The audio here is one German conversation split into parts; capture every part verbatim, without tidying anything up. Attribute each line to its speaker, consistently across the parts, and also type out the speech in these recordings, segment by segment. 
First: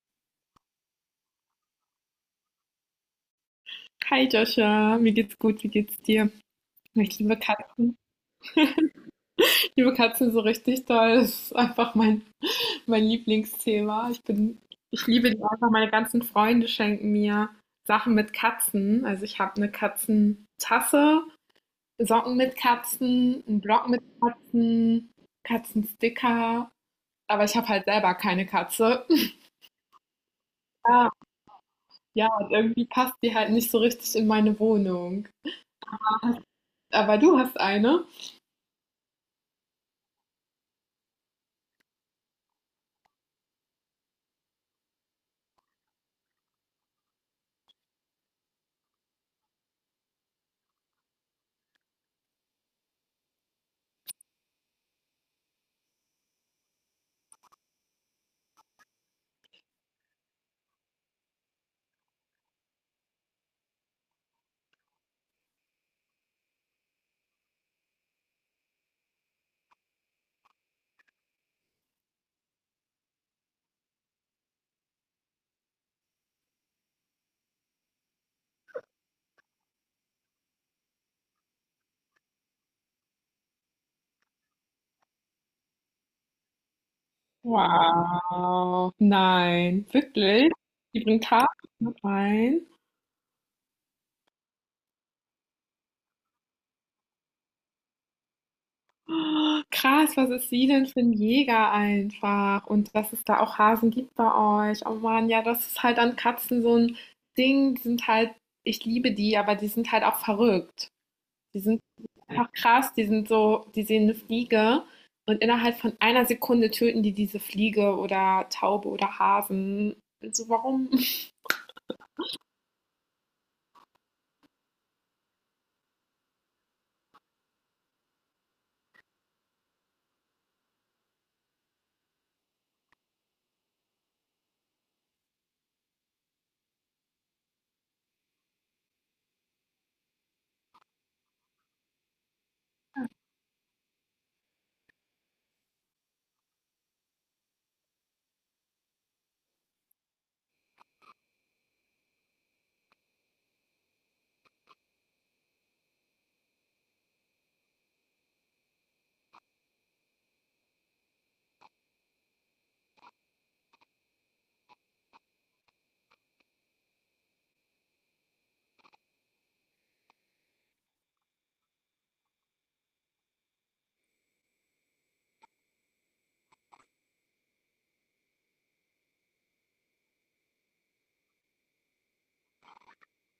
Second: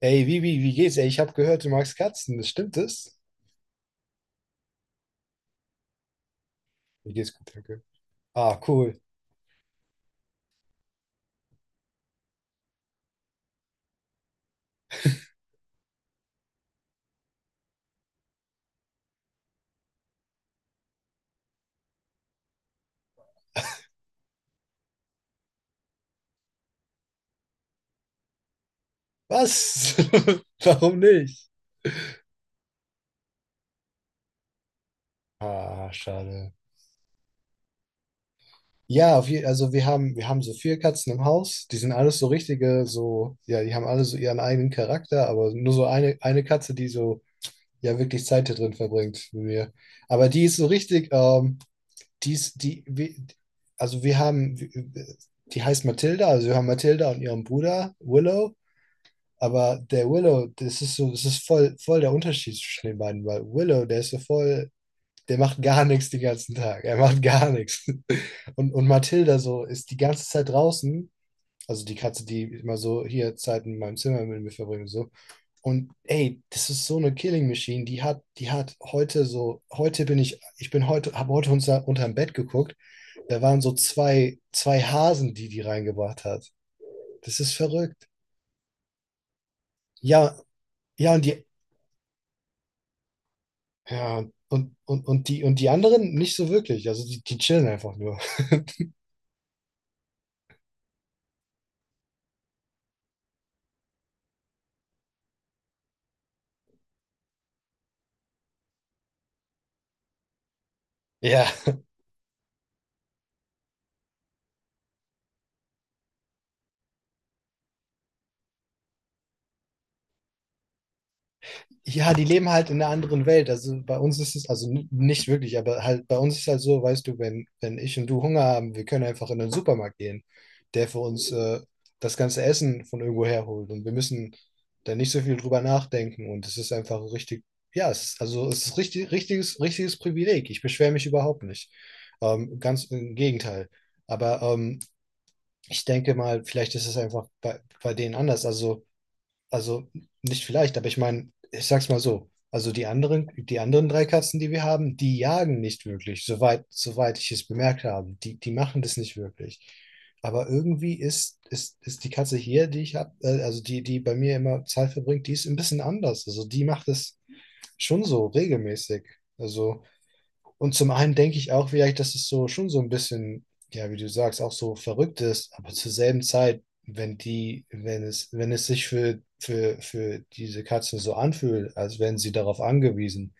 Speaker 1: Ey, wie, wie, wie geht's? Ey, ich habe gehört, du magst Katzen. Das stimmt es?
Speaker 2: Hi Joscha, mir geht's gut, wie geht's dir?
Speaker 1: Mir
Speaker 2: Ich
Speaker 1: geht's
Speaker 2: liebe
Speaker 1: gut, danke.
Speaker 2: Katzen.
Speaker 1: Ah, cool.
Speaker 2: Ich liebe Katzen so richtig doll. Das ist einfach mein, mein Lieblingsthema. Ich bin, ich liebe die einfach. Meine ganzen Freunde schenken mir Sachen mit Katzen. Also ich habe eine Katzentasse, Socken mit Katzen, einen Block mit Katzen, Katzensticker. Aber ich habe halt selber keine Katze.
Speaker 1: Was? Warum
Speaker 2: Ja,
Speaker 1: nicht?
Speaker 2: ja, und irgendwie passt die halt nicht so richtig in meine Wohnung.
Speaker 1: Ah, schade.
Speaker 2: Aber du hast eine?
Speaker 1: Ja, auf je- also wir haben, wir haben so vier Katzen im Haus. Die sind alles so richtige, so, ja, die haben alle so ihren eigenen Charakter, aber nur so eine, eine Katze, die so, ja, wirklich Zeit da drin verbringt mit mir. Aber die ist so richtig, ähm, die ist, die, wir, also wir haben, die heißt Mathilda, also wir haben Mathilda und ihren Bruder Willow. Aber der Willow, das ist so, das ist voll, voll der Unterschied zwischen den beiden, weil Willow, der ist so voll, der macht gar nichts den ganzen Tag. Er macht gar nichts. Und, und Mathilda so ist die ganze Zeit draußen, also die Katze, die immer so hier Zeit in meinem Zimmer mit mir verbringt und so. Und ey, das ist so eine Killing Machine, die hat, die hat heute so, heute bin ich, ich bin heute, habe heute unter, unterm Bett geguckt, da waren so zwei, zwei Hasen, die die reingebracht hat. Das ist verrückt.
Speaker 2: Wow. Nein,
Speaker 1: Ja,
Speaker 2: wirklich? Die
Speaker 1: ja, und
Speaker 2: bringt
Speaker 1: die,
Speaker 2: Hasen mit rein?
Speaker 1: Ja, und, und, und, die, und die anderen nicht so wirklich. Also die, die chillen einfach nur.
Speaker 2: Oh, krass, was ist sie denn für ein Jäger einfach und dass es da auch Hasen gibt bei euch. Oh Mann, ja, das ist halt an Katzen so ein Ding. Die sind halt ich liebe die, aber die sind halt auch verrückt.
Speaker 1: Ja.
Speaker 2: Die sind einfach krass, die sind so die sehen eine Fliege und innerhalb von einer Sekunde töten die diese Fliege oder Taube oder Hasen. Also, warum?
Speaker 1: Ja, die leben halt in einer anderen Welt. Also bei uns ist es, also n- nicht wirklich, aber halt bei uns ist halt so, weißt du, wenn, wenn ich und du Hunger haben, wir können einfach in den Supermarkt gehen, der für uns äh, das ganze Essen von irgendwo herholt. Und wir müssen da nicht so viel drüber nachdenken. Und es ist einfach richtig, ja, es ist, also es ist richtig, richtiges, richtiges Privileg. Ich beschwere mich überhaupt nicht. Ähm, ganz im Gegenteil. Aber ähm, ich denke mal, vielleicht ist es einfach bei, bei denen anders. Also, also nicht vielleicht, aber ich meine, ich sag's mal so. Also die anderen, die anderen drei Katzen, die wir haben, die jagen nicht wirklich, soweit, soweit ich es bemerkt habe. Die, die machen das nicht wirklich. Aber irgendwie ist, ist, ist die Katze hier, die ich habe, äh, also die, die bei mir immer Zeit verbringt, die ist ein bisschen anders. Also die macht es schon so regelmäßig. Also und zum einen denke ich auch vielleicht, dass es so schon so ein bisschen, ja, wie du sagst, auch so verrückt ist, aber zur selben Zeit, wenn die, wenn es, wenn es sich für, für, für diese Katzen so anfühlt, als wären sie darauf angewiesen,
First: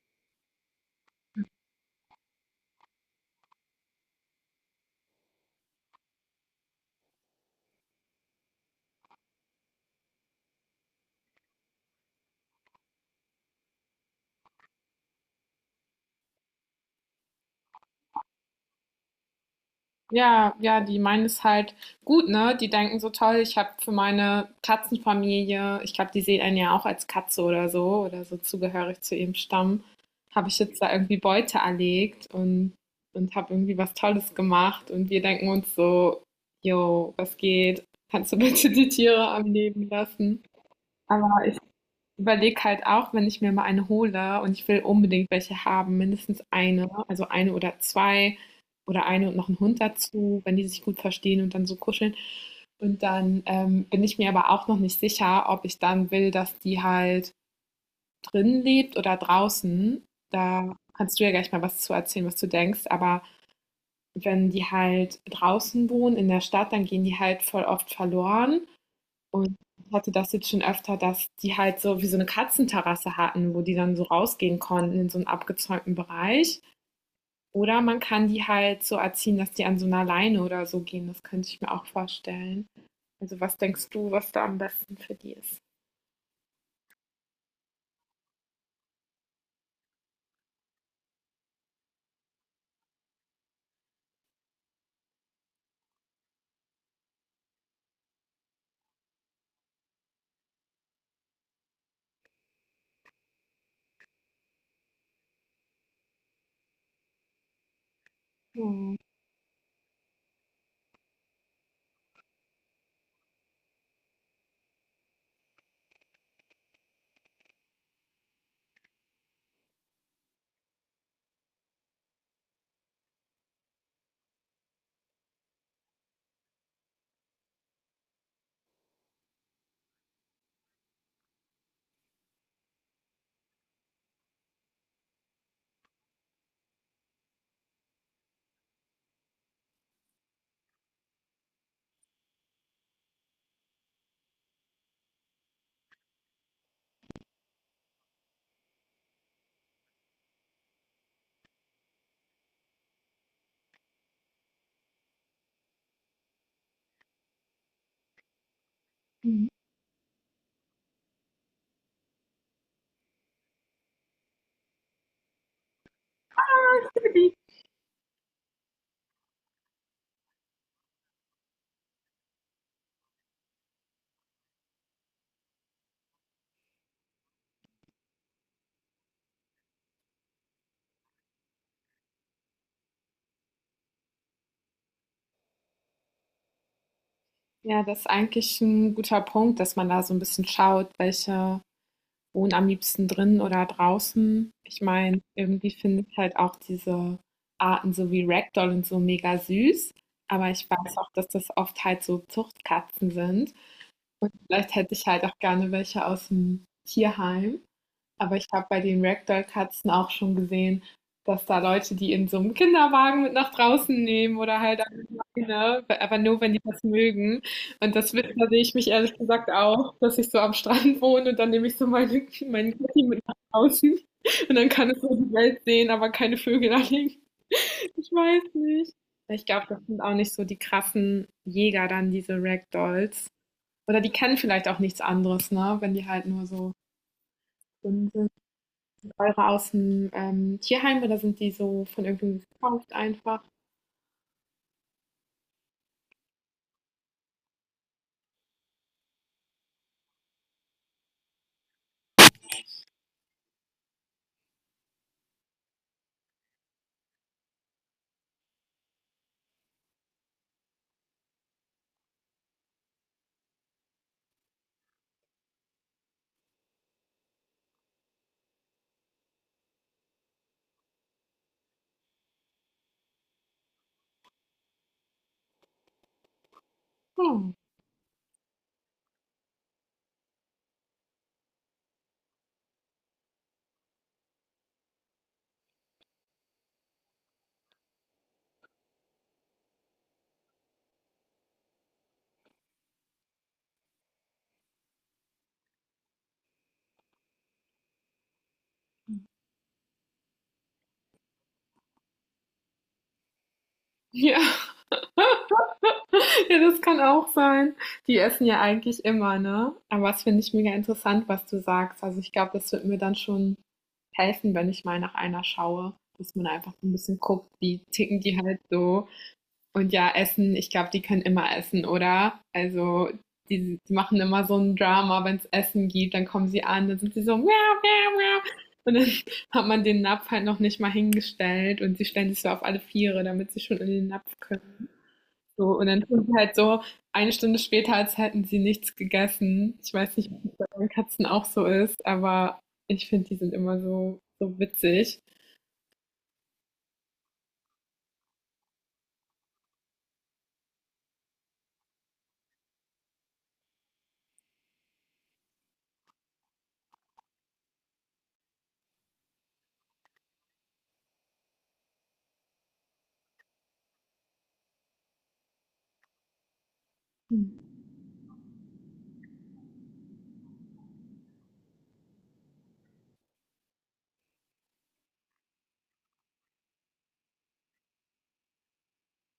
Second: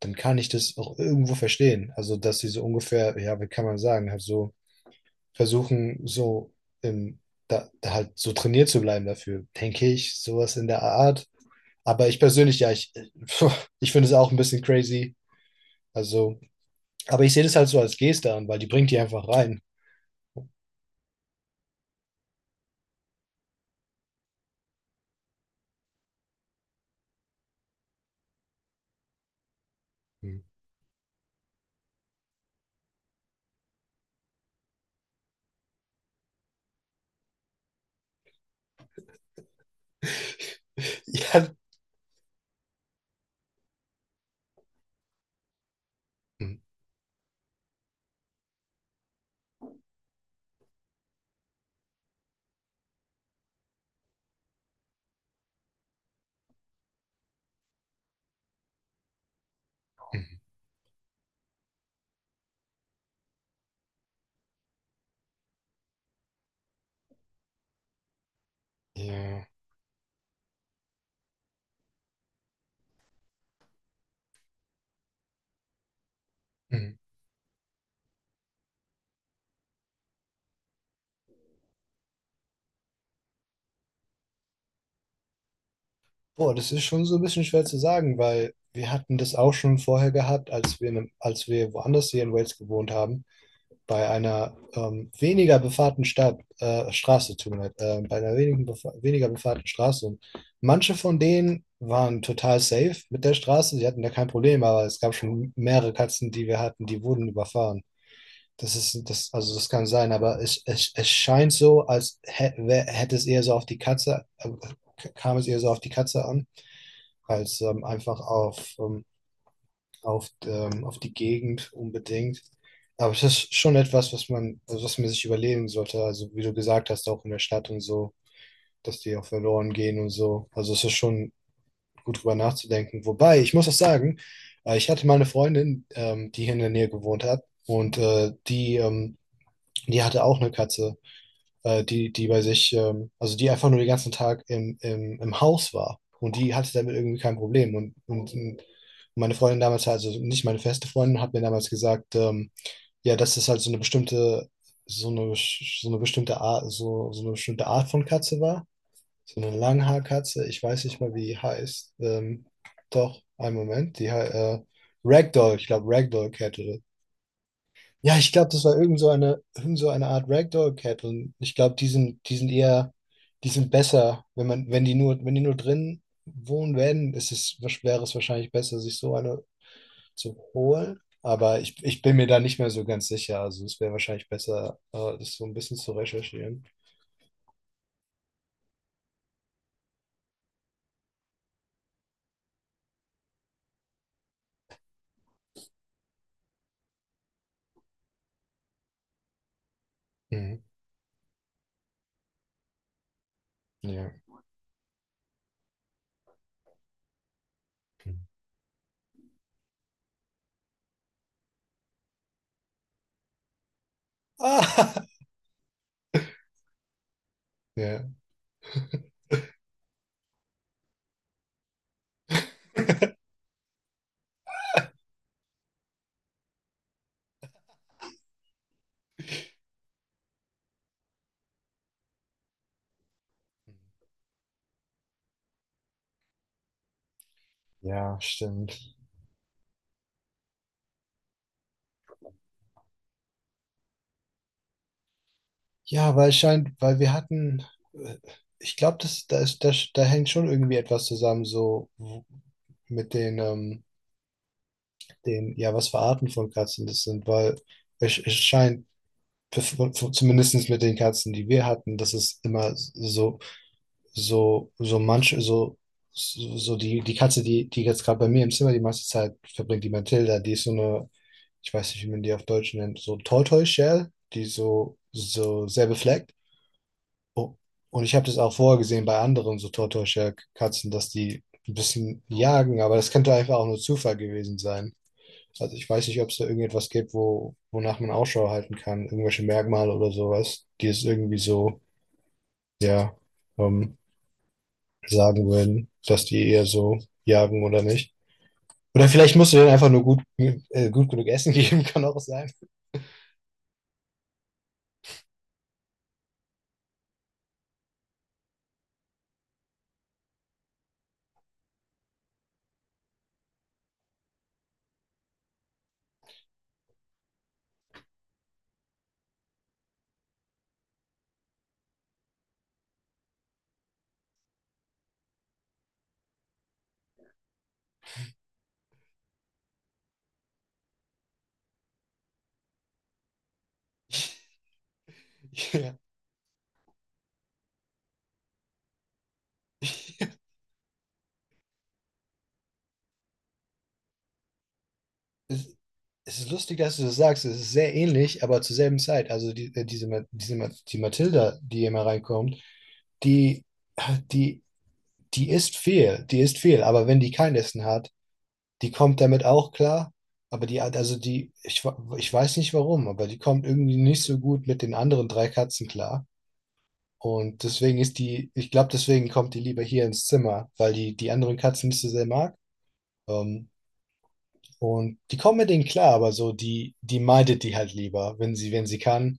Speaker 1: dann kann ich das auch irgendwo verstehen. Also, dass sie so ungefähr, ja, wie kann man sagen, halt so versuchen, so im, da, da halt so trainiert zu bleiben dafür, denke ich, sowas in der Art. Aber ich persönlich, ja, ich, ich finde es auch ein bisschen crazy. Also, aber ich sehe das halt so als Geste an, weil die bringt die einfach rein.
Speaker 2: Ja, ja, die meinen es halt gut, ne? Die denken so toll, ich habe für meine Katzenfamilie, ich glaube, die sehen einen ja auch als Katze oder so, oder so zugehörig zu ihrem Stamm,
Speaker 1: Hm.
Speaker 2: habe ich jetzt da irgendwie Beute erlegt und, und habe irgendwie was Tolles gemacht. Und wir denken uns so, jo, was geht? Kannst du bitte die Tiere am Leben lassen? Aber
Speaker 1: Ja,
Speaker 2: ich überlege halt auch, wenn ich mir mal eine hole und ich will unbedingt welche haben, mindestens
Speaker 1: Hm,
Speaker 2: eine, also eine oder zwei oder eine und noch einen Hund dazu, wenn die sich gut verstehen und dann so kuscheln. Und dann ähm, bin ich mir aber auch noch nicht sicher, ob ich dann will, dass die halt drin lebt oder draußen.
Speaker 1: hm,
Speaker 2: Da kannst du ja gleich mal was zu erzählen, was du denkst. Aber wenn die halt draußen wohnen in der Stadt, dann gehen die halt voll oft verloren.
Speaker 1: Ja.
Speaker 2: Und ich hatte das jetzt schon öfter, dass die halt so wie so eine Katzenterrasse hatten, wo die dann so rausgehen konnten in so einen abgezäunten Bereich.
Speaker 1: Hm.
Speaker 2: Oder man kann die halt so erziehen, dass die an so 'ner Leine oder so gehen. Das könnte ich mir auch vorstellen. Also, was denkst du, was da am besten für die ist?
Speaker 1: Boah, das ist schon so ein bisschen schwer zu sagen, weil wir hatten das auch schon vorher gehabt, als wir, in einem- als wir woanders hier in Wales gewohnt haben, bei einer ähm, weniger befahrten Stadt, äh, Straße, tut mir leid, äh, bei einer wenigen befa weniger befahrten Straße. Und manche von denen waren total safe mit der Straße, sie hatten da kein Problem, aber es gab schon mehrere Katzen, die wir hatten, die wurden überfahren. Das
Speaker 2: Mhm.
Speaker 1: ist, das, also das kann sein, aber es, es, es scheint so, als hä- wär- hätte es eher so auf die Katze, äh, k- kam es eher so auf die Katze an, als ähm, einfach auf, ähm, auf, ähm, auf die Gegend unbedingt. Aber es ist schon etwas, was man, also was man sich überlegen sollte. Also wie du gesagt hast, auch in der Stadt und so, dass die auch verloren gehen und so. Also es ist schon gut drüber nachzudenken. Wobei, ich muss auch sagen, äh, ich hatte mal eine Freundin, ähm, die hier in der Nähe gewohnt hat und äh, die ähm, die hatte auch eine Katze, äh, die, die bei sich, ähm, also die einfach nur den ganzen Tag im, im, im Haus war. Und die hatte damit irgendwie kein Problem. Und, und, und meine Freundin damals, also nicht meine feste Freundin, hat mir damals gesagt, ähm, ja, das ist halt so eine bestimmte, so eine, so eine bestimmte Art, so, so eine bestimmte Art von Katze war. So
Speaker 2: Mhm.
Speaker 1: eine Langhaarkatze, ich weiß nicht mal, wie die heißt. Ähm, doch, einen Moment, die hei- äh, Ragdoll, ich glaube Ragdoll Cat
Speaker 2: Ah,
Speaker 1: oder
Speaker 2: ich liebe die.
Speaker 1: ja, ich glaube, das war irgend so eine, irgend so eine Art Ragdoll Cat, und ich glaube, die sind, die sind eher, die sind besser, wenn man, wenn die nur, wenn die nur drin wohnen werden, ist es, wäre es wahrscheinlich besser, sich so eine zu holen. Aber ich, ich bin mir da nicht mehr so ganz sicher. Also es wäre wahrscheinlich besser, äh, das so ein bisschen zu recherchieren.
Speaker 2: Ja, das ist eigentlich ein guter Punkt, dass man da so ein bisschen schaut, welche wohne am liebsten drin oder draußen. Ich meine, irgendwie finde ich halt auch diese Arten so wie Ragdoll und so mega süß. Aber
Speaker 1: Mhm.
Speaker 2: ich weiß auch, dass das oft halt so Zuchtkatzen sind.
Speaker 1: Ja.
Speaker 2: Vielleicht hätte ich halt auch gerne welche aus dem Tierheim.
Speaker 1: Mhm.
Speaker 2: Aber ich habe bei den Ragdoll-Katzen auch schon gesehen, dass da Leute die in so einem Kinderwagen mit nach draußen nehmen oder halt
Speaker 1: Ah,
Speaker 2: an die Leine, aber nur, wenn die das mögen. Und
Speaker 1: ja,
Speaker 2: das wird da sehe ich mich ehrlich gesagt auch, dass ich so am Strand wohne und dann nehme ich so meine meinen Kitty mit nach draußen und dann kann es so die Welt sehen, aber keine Vögel anhängen. Ich weiß nicht. Ich glaube, das sind auch nicht so die krassen Jäger dann, diese Ragdolls. Oder die kennen vielleicht auch nichts anderes, ne, wenn die halt nur so dünn
Speaker 1: ja,
Speaker 2: sind.
Speaker 1: stimmt.
Speaker 2: Eure aus dem ähm, Tierheim oder sind die so von irgendwem gekauft einfach?
Speaker 1: Ja, weil scheint, weil wir hatten, äh, ich glaube, das, da ist, da, da hängt schon irgendwie etwas zusammen, so w- mit den, ähm, den, ja, was für Arten von Katzen das sind, weil es, es scheint, zumindest mit den Katzen, die wir hatten, dass es immer so, so, so manche, so, so so die, die Katze, die, die jetzt gerade bei mir im Zimmer die meiste Zeit verbringt, die Mathilda, die ist so eine, ich weiß nicht, wie man die auf Deutsch nennt, so Tortoise Shell, die so, so sehr befleckt.
Speaker 2: Hm.
Speaker 1: Oh, und ich habe das auch vorher gesehen bei anderen so Tortoise-Katzen, dass die ein bisschen jagen, aber das könnte einfach auch nur Zufall gewesen sein. Also ich weiß nicht, ob es da irgendetwas gibt, wo, wonach man Ausschau halten kann, irgendwelche Merkmale oder sowas, die es irgendwie so, ja, ähm, sagen würden, dass die eher so jagen oder nicht. Oder vielleicht musst du denen einfach nur gut, äh, gut genug Essen geben, kann auch sein.
Speaker 2: Ja, ja, das kann auch sein. Die essen ja eigentlich immer, ne? Aber das finde ich mega interessant, was du sagst. Also ich glaube, das wird mir dann schon helfen, wenn ich mal nach einer schaue, dass man einfach so ein bisschen guckt, wie ticken die halt so. Und ja, Essen, ich glaube, die können immer essen, oder? Also die, die machen immer so ein Drama, wenn es Essen gibt, dann kommen sie an, dann sind sie so, miau, miau, miau. Und dann hat man den Napf halt noch nicht mal hingestellt und sie stellen sich so auf alle Viere, damit sie schon in den Napf können. So, und dann tun sie halt so eine Stunde später, als hätten sie nichts gegessen. Ich weiß nicht, ob das bei den Katzen auch so ist, aber ich finde, die sind immer so, so witzig.
Speaker 1: Ja. Es ist lustig, dass du das sagst. Es ist sehr ähnlich, aber zur selben Zeit. Also die, äh, diese, Ma- diese, Ma- die Mathilda, die immer reinkommt, die, die, die isst viel, die isst viel. Aber wenn die kein Essen hat, die kommt damit auch klar. Aber die, hat- also die, ich, wa- ich weiß nicht warum, aber die kommt irgendwie nicht so gut mit den anderen drei Katzen klar. Und deswegen ist die, ich glaube, deswegen kommt die lieber hier ins Zimmer, weil die die anderen Katzen nicht so sehr mag. Ähm, und die kommen mit denen klar, aber so, die, die meidet die halt lieber, wenn sie, wenn sie kann.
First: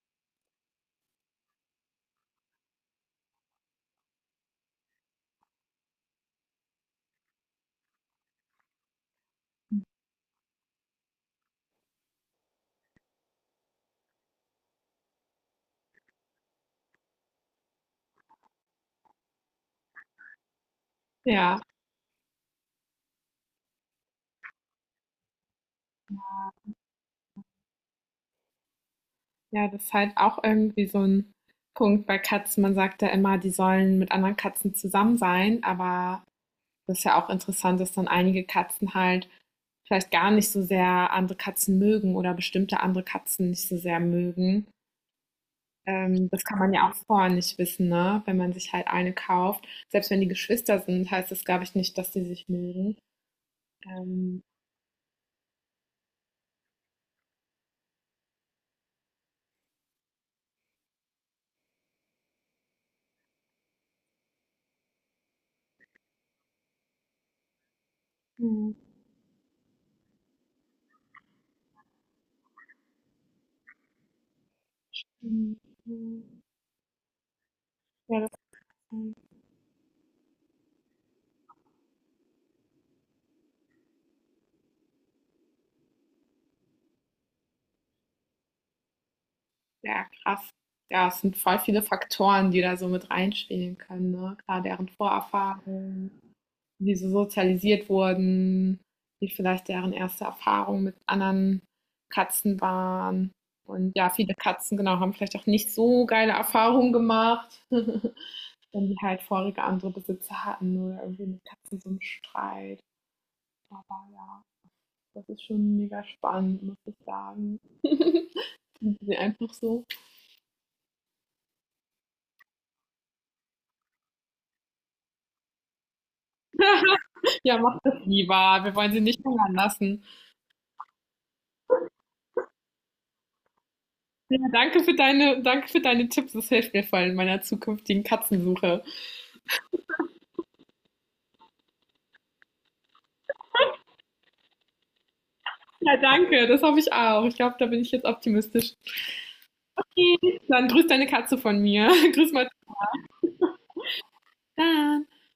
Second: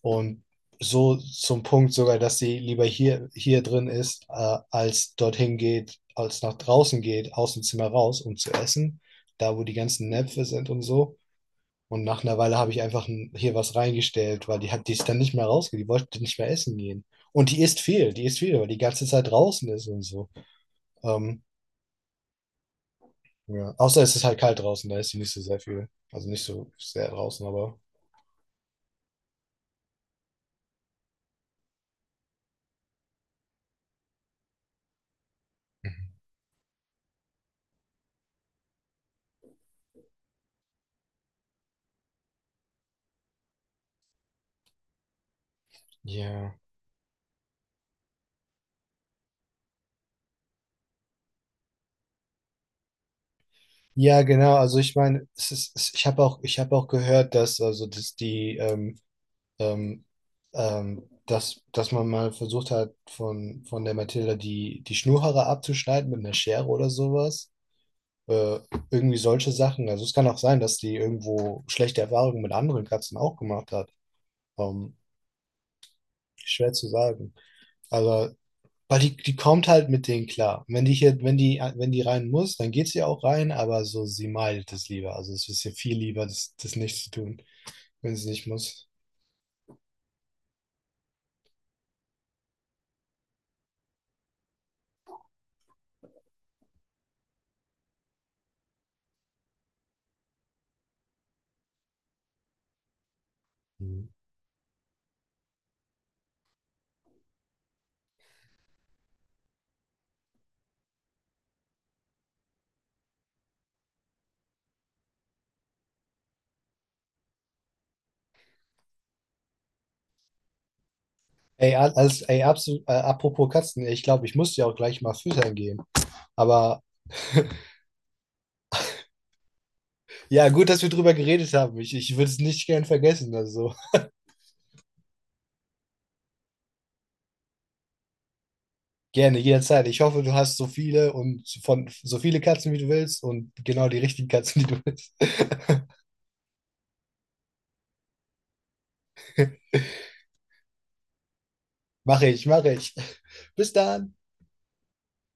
Speaker 1: Und so zum Punkt sogar, dass sie lieber hier, hier drin ist, äh, als dorthin geht, als nach draußen geht, aus dem Zimmer raus, um zu essen, da wo die ganzen Näpfe sind und so. Und nach einer Weile habe ich einfach n- hier was reingestellt, weil die hat, die ist dann nicht mehr rausgegangen, die wollte nicht mehr essen gehen. Und die isst viel, die isst viel, weil die ganze Zeit draußen ist und so. Ähm,
Speaker 2: Ja,
Speaker 1: ja. Außer es ist halt kalt draußen, da ist sie nicht so sehr viel. Also nicht so sehr draußen, aber
Speaker 2: ja, das ist halt auch irgendwie so ein Punkt bei Katzen. Man sagt ja immer, die sollen mit anderen Katzen zusammen sein, aber das ist ja auch interessant, dass dann einige Katzen halt vielleicht gar nicht so sehr andere Katzen mögen oder bestimmte andere Katzen nicht so sehr mögen. Ähm, das
Speaker 1: ja.
Speaker 2: kann man ja auch vorher nicht wissen, ne, wenn man sich halt eine kauft. Selbst wenn die Geschwister sind, heißt das, glaube ich, nicht, dass die sich mögen.
Speaker 1: Ja,
Speaker 2: Ähm,
Speaker 1: genau. Also ich meine, es ist, es, ich habe auch, ich habe auch gehört, dass also dass die ähm, ähm, ähm, dass, dass man mal versucht hat, von, von der Mathilda die, die Schnurhaare abzuschneiden mit einer Schere oder sowas. Äh,
Speaker 2: mhm,
Speaker 1: irgendwie solche Sachen. Also es kann auch sein, dass die irgendwo schlechte Erfahrungen mit anderen Katzen auch gemacht hat. Ähm,
Speaker 2: mhm, mhm.
Speaker 1: Schwer zu sagen.
Speaker 2: Ja, das
Speaker 1: Aber weil die, die kommt halt mit denen klar. Und wenn die hier, wenn die, wenn die rein muss, dann geht sie auch rein, aber so, sie meidet es lieber. Also es ist ihr viel lieber, das, das nicht zu tun, wenn sie nicht muss.
Speaker 2: Ja, krass. Ja, es sind voll viele Faktoren, die da so mit reinspielen können, ne? Klar, deren Vorerfahrungen, wie sie sozialisiert wurden, wie vielleicht deren erste Erfahrung mit anderen Katzen waren. Und
Speaker 1: Mhm.
Speaker 2: ja, viele Katzen, genau, haben vielleicht auch nicht so geile Erfahrungen gemacht, wenn die halt vorige andere Besitzer hatten oder irgendwie mit Katzen so einen Streit. Aber ja, das ist schon mega spannend, muss ich sagen. Sind sie einfach so.
Speaker 1: Ey, al- als, ey, absolut, äh, apropos Katzen, ich glaube, ich muss ja auch gleich mal füttern gehen. Aber
Speaker 2: Ja, mach das lieber. Wir wollen sie nicht hungern lassen.
Speaker 1: ja, gut, dass wir drüber geredet haben. Ich, ich würde es nicht gern vergessen. Also.
Speaker 2: Ja, danke für deine, danke für deine Tipps. Das hilft mir voll in meiner zukünftigen Katzensuche.
Speaker 1: Gerne, jederzeit. Ich hoffe, du hast so viele und von so viele Katzen, wie du willst und genau die richtigen Katzen, die du willst.
Speaker 2: Ja, danke. Das hoffe ich auch. Ich glaube, da bin ich jetzt optimistisch. Okay, dann grüß deine Katze von mir.
Speaker 1: Mache
Speaker 2: Grüß
Speaker 1: ich,
Speaker 2: mal.
Speaker 1: mache ich. Bis dann.
Speaker 2: Dann.